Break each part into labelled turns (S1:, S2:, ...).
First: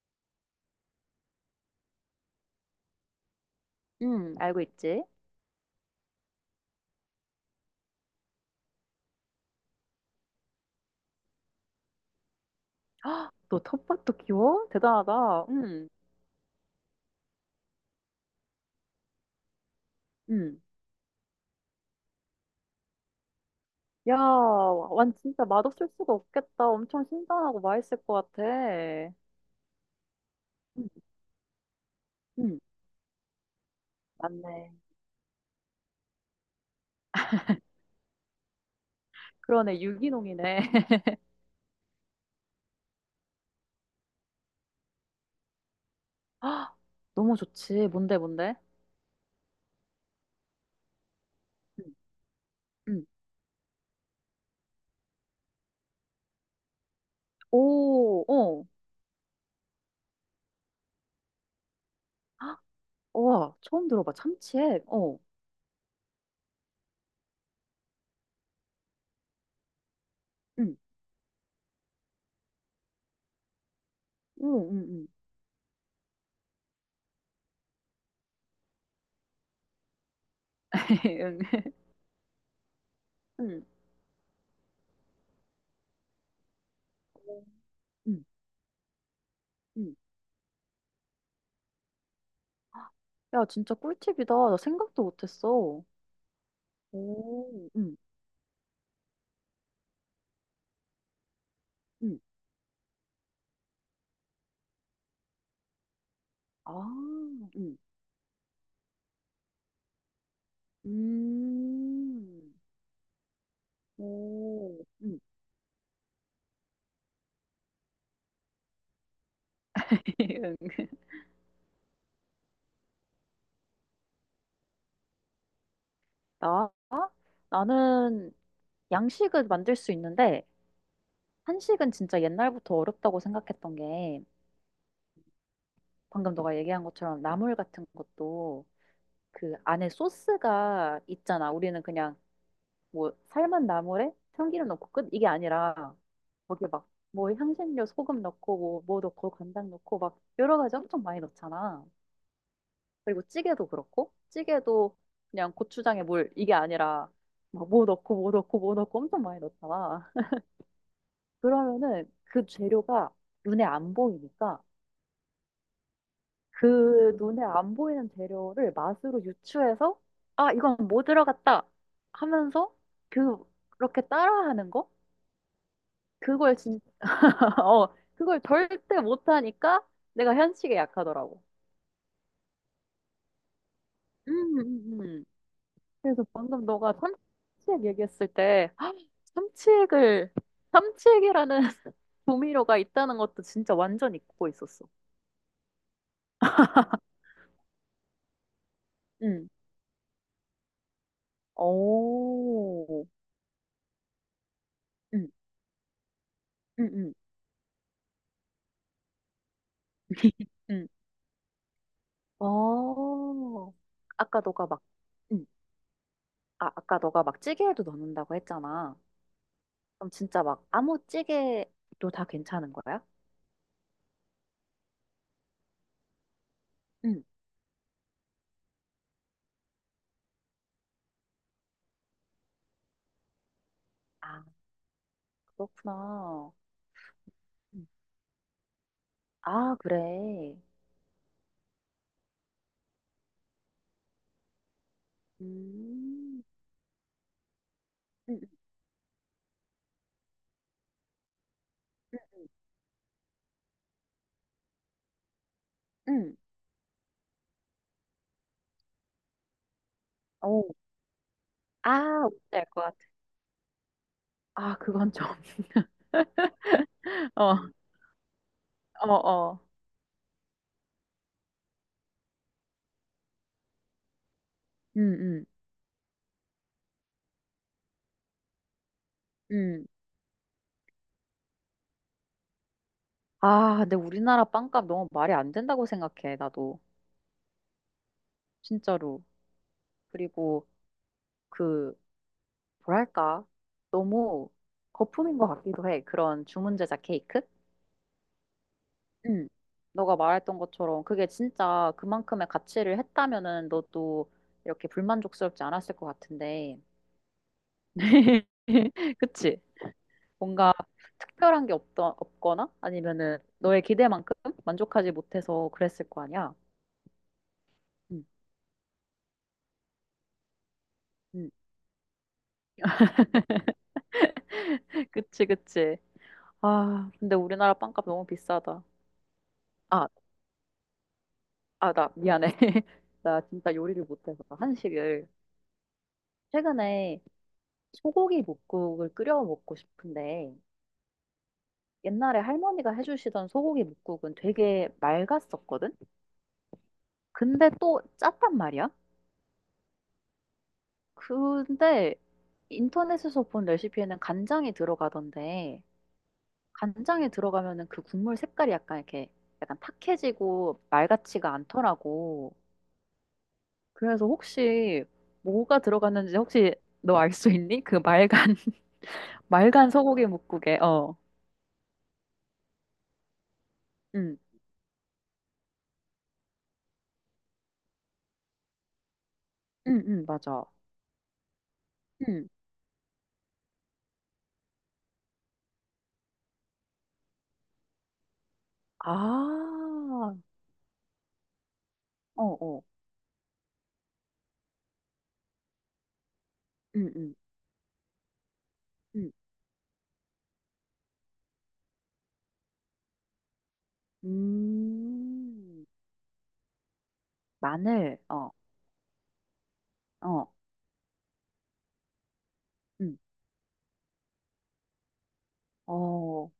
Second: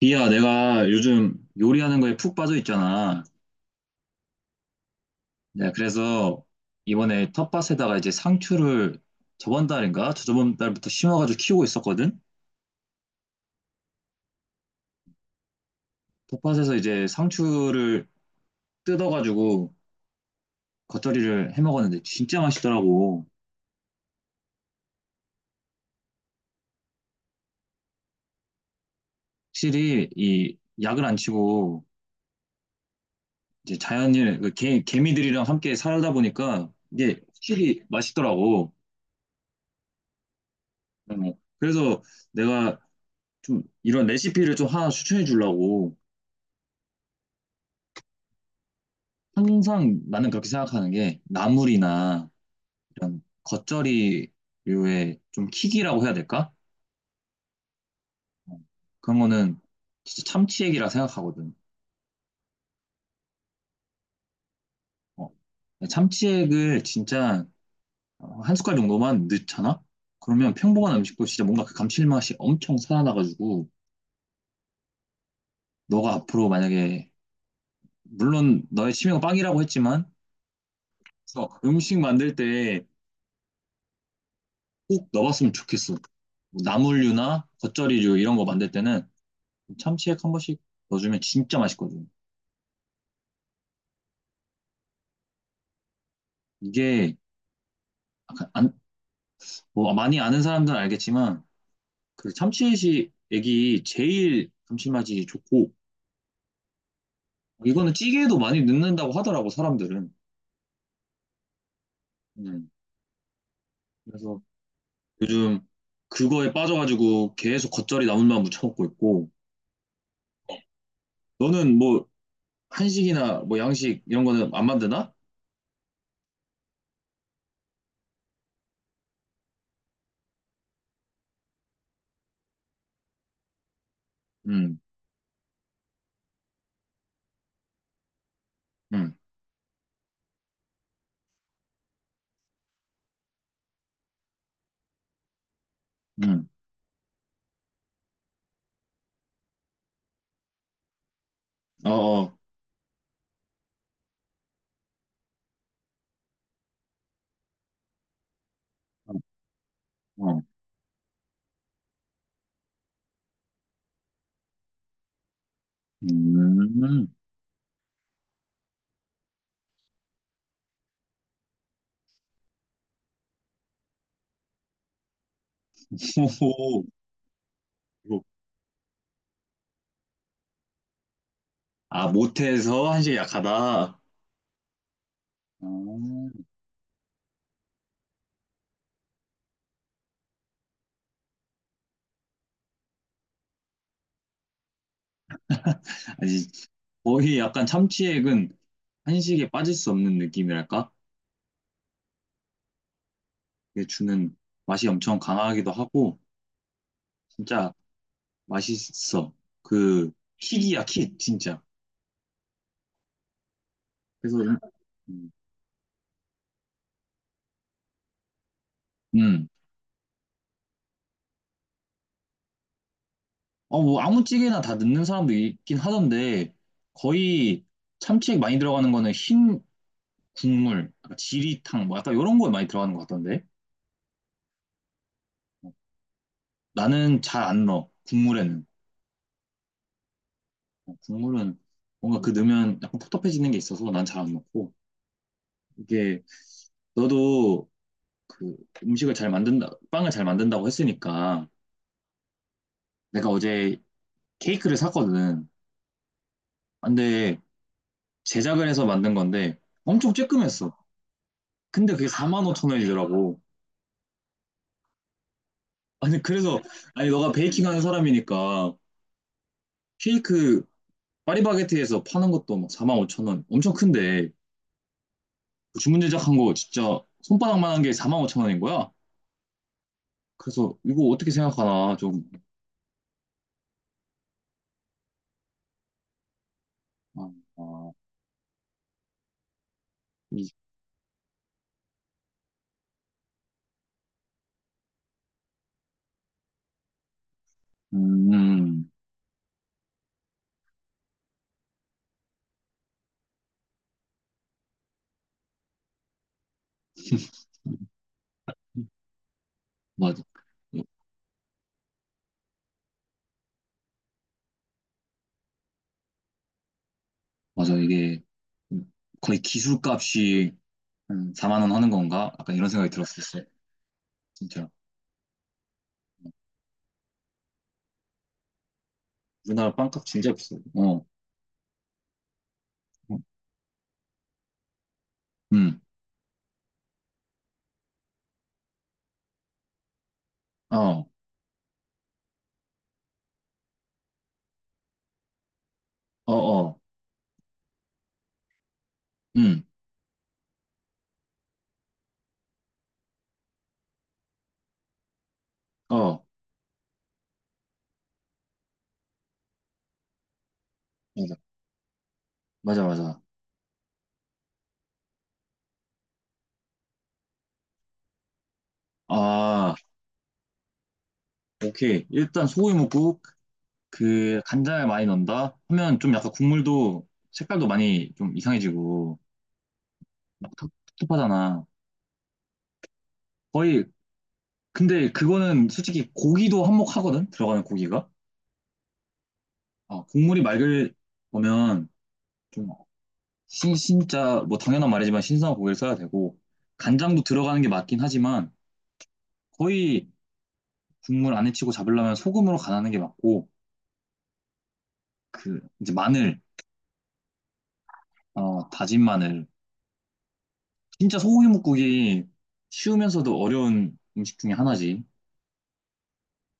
S1: 비야, 내가 요즘 요리하는 거에 푹 빠져 있잖아.
S2: 응, 알고 있지?
S1: 네, 그래서 이번에 텃밭에다가 이제 상추를 저번 달인가? 저저번 달부터 심어가지고 키우고 있었거든?
S2: 헉, 너 텃밭도 키워? 대단하다. 응,
S1: 텃밭에서 이제 상추를 뜯어가지고
S2: 응.
S1: 겉절이를 해 먹었는데 진짜 맛있더라고.
S2: 야, 완 진짜 맛없을 수가 없겠다. 엄청 신선하고 맛있을 것 같아.
S1: 확실히 이
S2: 응,
S1: 약을 안 치고
S2: 응,
S1: 이제 자연일,
S2: 맞네.
S1: 개미들이랑 함께 살다 보니까 이게 확실히 맛있더라고.
S2: 그러네. 유기농이네.
S1: 어, 그래서 내가 좀 이런 레시피를 좀 하나 추천해 주려고.
S2: 아, 너무 좋지. 뭔데, 뭔데?
S1: 항상 나는 그렇게 생각하는 게
S2: 응,
S1: 나물이나
S2: 응.
S1: 이런 겉절이류의 좀 킥이라고 해야 될까?
S2: 오,
S1: 어,
S2: 어.
S1: 그런 거는 진짜 참치액이라 생각하거든.
S2: 아, 와, 처음 들어봐. 참치액. 어.
S1: 어, 참치액을 진짜 한 숟갈 정도만 넣잖아? 그러면
S2: 응,
S1: 평범한 음식도 진짜 뭔가 그 감칠맛이 엄청 살아나가지고
S2: 응, 응, 응.
S1: 너가 앞으로 만약에 물론 너의 취미가 빵이라고 했지만 그래서 음식 만들 때
S2: 응. 응.
S1: 꼭 넣어봤으면 좋겠어. 뭐 나물류나 겉절이류
S2: 응,
S1: 이런 거 만들 때는
S2: 응.
S1: 참치액 한 번씩 넣어주면 진짜 맛있거든.
S2: 야, 진짜 꿀팁이다. 나 생각도 못했어.
S1: 이게
S2: 오, 응.
S1: 약간 안, 뭐 많이 아는 사람들은 알겠지만
S2: 응.
S1: 그 참치액이 액이 제일 감칠맛이 좋고
S2: 아, 응.
S1: 이거는 찌개에도 많이 넣는다고 하더라고 사람들은.
S2: 음.
S1: 음, 그래서
S2: 오. 응.
S1: 요즘 그거에 빠져가지고 계속 겉절이 나물만 무쳐 먹고 있고
S2: 응.
S1: 너는 뭐 한식이나 뭐 양식 이런 거는 안 만드나?
S2: 나? 나는 양식은 만들 수 있는데, 한식은 진짜 옛날부터 어렵다고 생각했던 게,
S1: 음,
S2: 방금 너가 얘기한 것처럼 나물 같은 것도
S1: 음,
S2: 그 안에 소스가 있잖아. 우리는 그냥 뭐 삶은 나물에 참기름 넣고 끝 이게 아니라,
S1: 음,
S2: 거기 막 뭐 향신료 소금 넣고 뭐 넣고 간장 넣고 막 여러 가지 엄청 많이 넣잖아.
S1: 어, 어,
S2: 그리고 찌개도 그렇고, 찌개도 그냥 고추장에 물, 이게 아니라 막 뭐 넣고 뭐 넣고 뭐 넣고
S1: 어,
S2: 엄청 많이 넣잖아.
S1: 어.
S2: 그러면은 그 재료가 눈에 안 보이니까
S1: 음.
S2: 그 눈에 안 보이는 재료를 맛으로 유추해서 아, 이건 뭐 들어갔다 하면서 그, 그렇게 따라하는 거? 그걸
S1: 호호.
S2: 진짜, 어, 그걸 절대 못하니까 내가 현식에 약하더라고.
S1: 아, 못해서 한식이 약하다.
S2: 음, 음, 음. 그래서
S1: 음.
S2: 방금 너가 삼치액 얘기했을 때 헉, 삼치액을 삼치액이라는 조미료가 있다는 것도 진짜 완전 잊고 있었어.
S1: 아니, 거의 약간 참치액은
S2: 응.
S1: 한식에 빠질 수 없는 느낌이랄까?
S2: 오.
S1: 이게 주는 맛이 엄청
S2: 응,
S1: 강하기도 하고,
S2: 응, 응.
S1: 진짜 맛있어. 그, 킥이야,
S2: 응.
S1: 킥, 진짜.
S2: 어.
S1: 그래서,
S2: 아까 너가 막
S1: 음,
S2: 응. 아, 아까 너가 막 찌개에도 넣는다고 했잖아.
S1: 음.
S2: 그럼 진짜 막 아무 찌개도 다 괜찮은 거야?
S1: 어, 뭐, 아무 찌개나 다 넣는 사람도 있긴 하던데,
S2: 응.
S1: 거의 참치액 많이 들어가는 거는 흰 국물, 약간 지리탕, 뭐, 약간 이런 거에 많이 들어가는 것 같던데.
S2: 아, 그렇구나.
S1: 나는 잘 안
S2: 응.
S1: 넣어, 국물에는.
S2: 아, 그래.
S1: 어, 국물은 뭔가 그 넣으면 약간 텁텁해지는 게 있어서 난 잘 안 넣고 이게
S2: 음.
S1: 너도
S2: 응.
S1: 그 음식을 잘 만든다 빵을 잘 만든다고 했으니까
S2: 응.
S1: 내가 어제 케이크를 샀거든.
S2: 응.
S1: 근데 제작을 해서 만든 건데 엄청
S2: 응.
S1: 쬐끔했어. 근데 그게
S2: 아, 뭔지
S1: 4만 5천
S2: 알것 같아.
S1: 원이더라고.
S2: 아, 그건 좀.
S1: 아니 그래서 아니 너가
S2: 어,
S1: 베이킹하는 사람이니까
S2: 어, 어.
S1: 케이크 파리바게트에서 파는 것도 막 4만 5천 원 엄청 큰데
S2: 음, 음,
S1: 그 주문 제작한 거 진짜 손바닥만한 게 4만 5천 원인 거야.
S2: 음.
S1: 그래서 이거 어떻게 생각하나 좀
S2: 아, 근데 우리나라 빵값 너무 말이 안 된다고 생각해, 나도.
S1: 어, 어,
S2: 진짜로.
S1: 이-
S2: 그리고 그, 뭐랄까. 너무 거품인 것 같기도 해. 그런 주문 제작 케이크?
S1: 음,
S2: 응. 너가 말했던 것처럼 그게 진짜 그만큼의 가치를 했다면은 너도 이렇게 불만족스럽지 않았을 것 같은데. 그치?
S1: 맞아.
S2: 뭔가 특별한 게 없거나 아니면은 너의 기대만큼 만족하지 못해서 그랬을 거 아니야.
S1: 맞아. 이게
S2: 응,
S1: 거의 기술값이 한
S2: 응.
S1: 4만 원 하는 건가? 약간 이런 생각이 들었었어. 진짜.
S2: 그치, 그치. 아, 근데 우리나라 빵값 너무 비싸다.
S1: 우리나라 빵값
S2: 아,
S1: 진짜 비싸. 어,
S2: 아, 나 미안해. 나 진짜 요리를 못해서 한식을.
S1: 음,
S2: 최근에 소고기 뭇국을 끓여 먹고 싶은데
S1: 어,
S2: 옛날에 할머니가 해주시던 소고기 뭇국은 되게 맑았었거든?
S1: 어, 어,
S2: 근데 또 짰단 말이야?
S1: 음,
S2: 근데 인터넷에서 본 레시피에는 간장이 들어가던데
S1: 어,
S2: 간장에 들어가면은 그 국물 색깔이 약간 이렇게 약간 탁해지고
S1: 맞아.
S2: 말같지가 않더라고.
S1: 맞아, 맞아.
S2: 그래서 혹시 뭐가 들어갔는지 혹시 너 알 수 있니? 그 말간
S1: 아,
S2: 말간 소고기 뭇국에 어.
S1: 오케이. 일단 소고기 먹고
S2: 응.
S1: 그 간장을 많이 넣는다 하면 좀 약간 국물도 색깔도 많이 좀 이상해지고
S2: 응, 응,
S1: 막
S2: 맞아.
S1: 텁텁하잖아.
S2: 응.
S1: 거의 근데 그거는 솔직히 고기도 한몫하거든? 들어가는 고기가.
S2: 아.
S1: 아, 국물이 맑을 거면
S2: 어,
S1: 좀
S2: 어.
S1: 진짜 뭐 당연한 말이지만 신선한 고기를 써야 되고
S2: 응,
S1: 간장도
S2: 응.
S1: 들어가는 게 맞긴 하지만
S2: 응.
S1: 거의 국물 안에 치고 잡으려면 소금으로 간하는 게 맞고 그
S2: 음.
S1: 이제 마늘,
S2: 마늘. 어.
S1: 어, 다진 마늘.
S2: 어.
S1: 진짜 소고기 뭇국이
S2: 응.
S1: 쉬우면서도 어려운 음식 중에 하나지.
S2: 어.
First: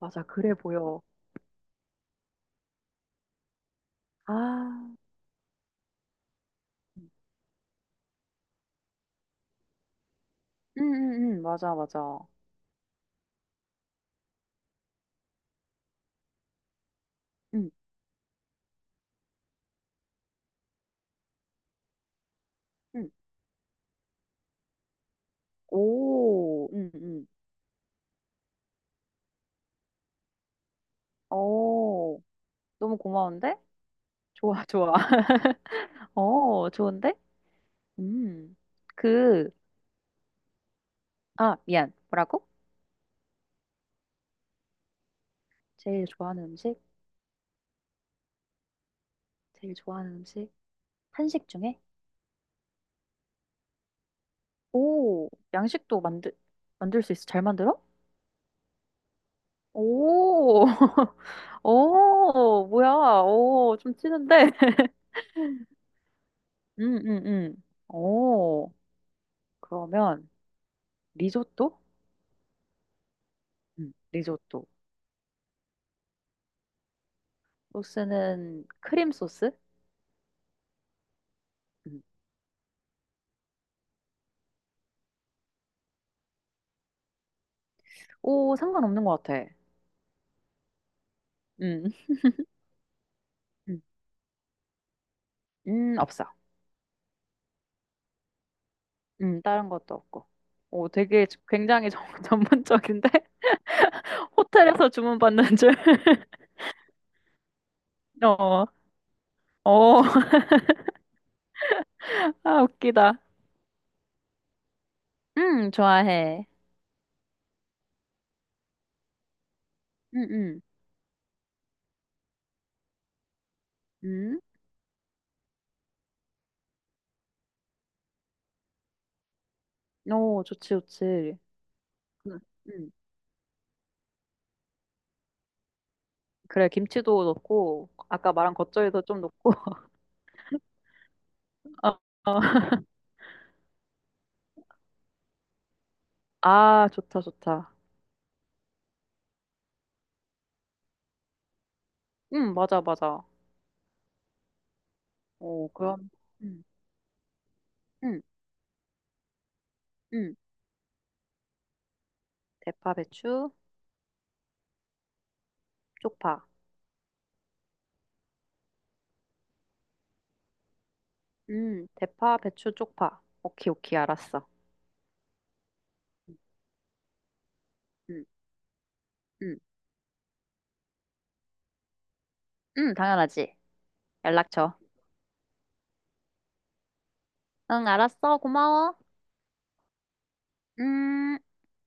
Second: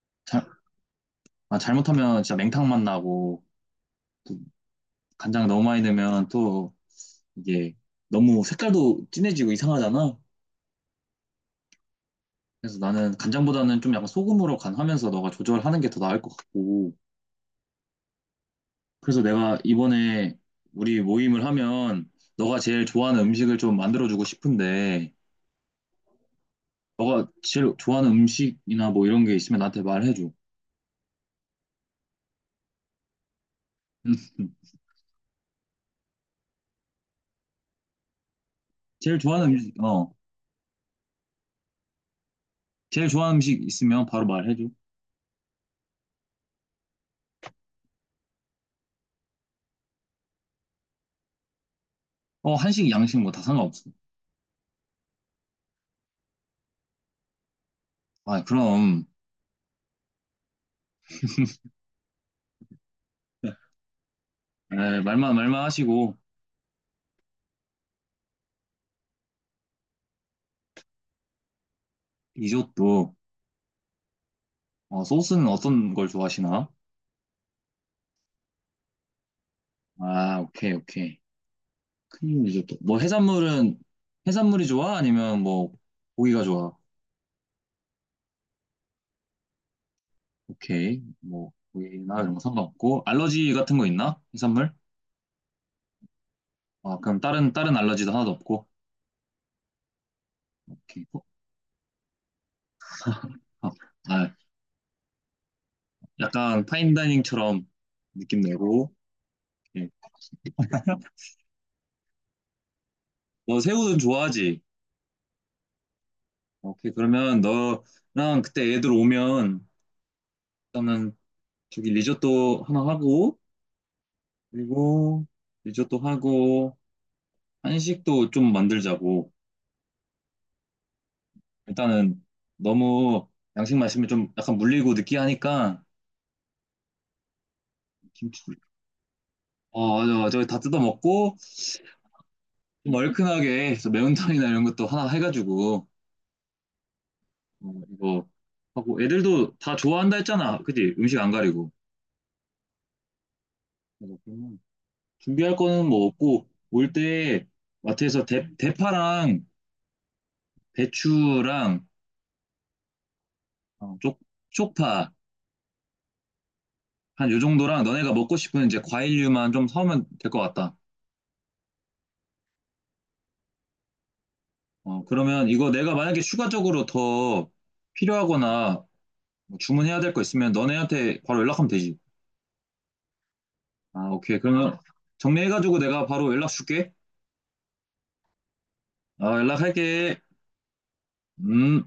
S2: 맞아.
S1: 잘,
S2: 그래 보여.
S1: 아, 잘못하면 진짜 맹탕 맛 나고 또
S2: 아.
S1: 간장 너무 많이 넣으면 또
S2: 응,
S1: 이게 너무 색깔도 진해지고 이상하잖아.
S2: 응, 응. 맞아, 맞아.
S1: 그래서 나는 간장보다는 좀 약간 소금으로 간하면서 너가 조절하는 게 더 나을 것 같고.
S2: 응.
S1: 그래서 내가 이번에 우리 모임을 하면 너가 제일
S2: 응.
S1: 좋아하는 음식을 좀 만들어주고 싶은데,
S2: 오, 응응
S1: 너가
S2: 응
S1: 제일 좋아하는 음식이나 뭐 이런 게 있으면 나한테 말해줘.
S2: 어, 너무 고마운데? 좋아, 좋아. 어, 좋은데? 음.
S1: 제일
S2: 그,
S1: 좋아하는 음식, 어.
S2: 아, 미안. 뭐라고?
S1: 제일 좋아하는 음식 있으면 바로 말해줘.
S2: 제일 좋아하는 음식? 제일 좋아하는 음식? 한식 중에?
S1: 어, 한식, 양식 뭐 다 상관없어.
S2: 오, 만들 수 있어. 잘 만들어?
S1: 아, 그럼.
S2: 오, 오, 뭐야. 오, 좀 찌는데?
S1: 에, 말만 하시고,
S2: 음, 음, 음. 오, 그러면, 리조또?
S1: 리조또.
S2: 리조또.
S1: 어, 소스는 어떤 걸 좋아하시나?
S2: 소스는 크림 소스?
S1: 아, 오케이, 오케이. 크림 리조또. 뭐 해산물은 해산물이 좋아? 아니면 뭐 고기가 좋아?
S2: 오, 상관없는 것 같아.
S1: 오케이. 뭐
S2: 음,
S1: 고기나 이런 거 상관없고 알러지 같은
S2: 음,
S1: 거 있나? 해산물?
S2: 없어.
S1: 아 그럼 다른 알러지도 하나도 없고.
S2: 다른 것도 없고. 오,
S1: 오케이. 어?
S2: 되게 굉장히 전문적인데?
S1: 아, 아,
S2: 호텔에서 주문받는 줄.
S1: 약간 파인다이닝처럼 느낌
S2: 어,
S1: 내고. 오케이.
S2: 어, 아, 웃기다.
S1: 너 새우는 좋아하지?
S2: 좋아해.
S1: 오케이. 그러면 너랑 그때 애들 오면
S2: 음, 음,
S1: 일단은 저기 리조또 하나 하고
S2: 음.
S1: 그리고 리조또 하고 한식도 좀 만들자고.
S2: 오, 좋지, 좋지.
S1: 일단은
S2: 음, 음.
S1: 너무 양식 마시면 좀 약간 물리고 느끼하니까
S2: 그래, 김치도 넣고, 아까
S1: 김치
S2: 말한 겉절이도 좀 넣고.
S1: 어 맞아 저기 다 뜯어 먹고
S2: 어, 어.
S1: 좀 얼큰하게 저 매운탕이나 이런 것도 하나 해가지고
S2: 아, 좋다,
S1: 어,
S2: 좋다.
S1: 이거 하고 애들도 다 좋아한다 했잖아 그지 음식 안 가리고
S2: 맞아, 맞아.
S1: 맞아, 그러면 준비할
S2: 오,
S1: 거는 뭐
S2: 그럼.
S1: 없고
S2: 음,
S1: 올 때
S2: 음,
S1: 마트에서 대파랑
S2: 음.
S1: 배추랑
S2: 대파, 배추,
S1: 어, 쪽 쪽파
S2: 쪽파.
S1: 한 요 정도랑 너네가 먹고 싶은 이제 과일류만 좀 사오면 될 것 같다.
S2: 대파, 배추, 쪽파. 오케이, 오케이, 알았어.
S1: 어, 그러면 이거 내가 만약에 추가적으로 더
S2: 음,
S1: 필요하거나
S2: 음,
S1: 뭐 주문해야 될 거 있으면 너네한테 바로 연락하면 되지.
S2: 당연하지.
S1: 아, 오케이.
S2: 연락 줘.
S1: 그러면 정리해가지고 내가 바로 연락 줄게.
S2: 응, 알았어. 고마워.
S1: 아, 연락할게.
S2: 음.
S1: 음.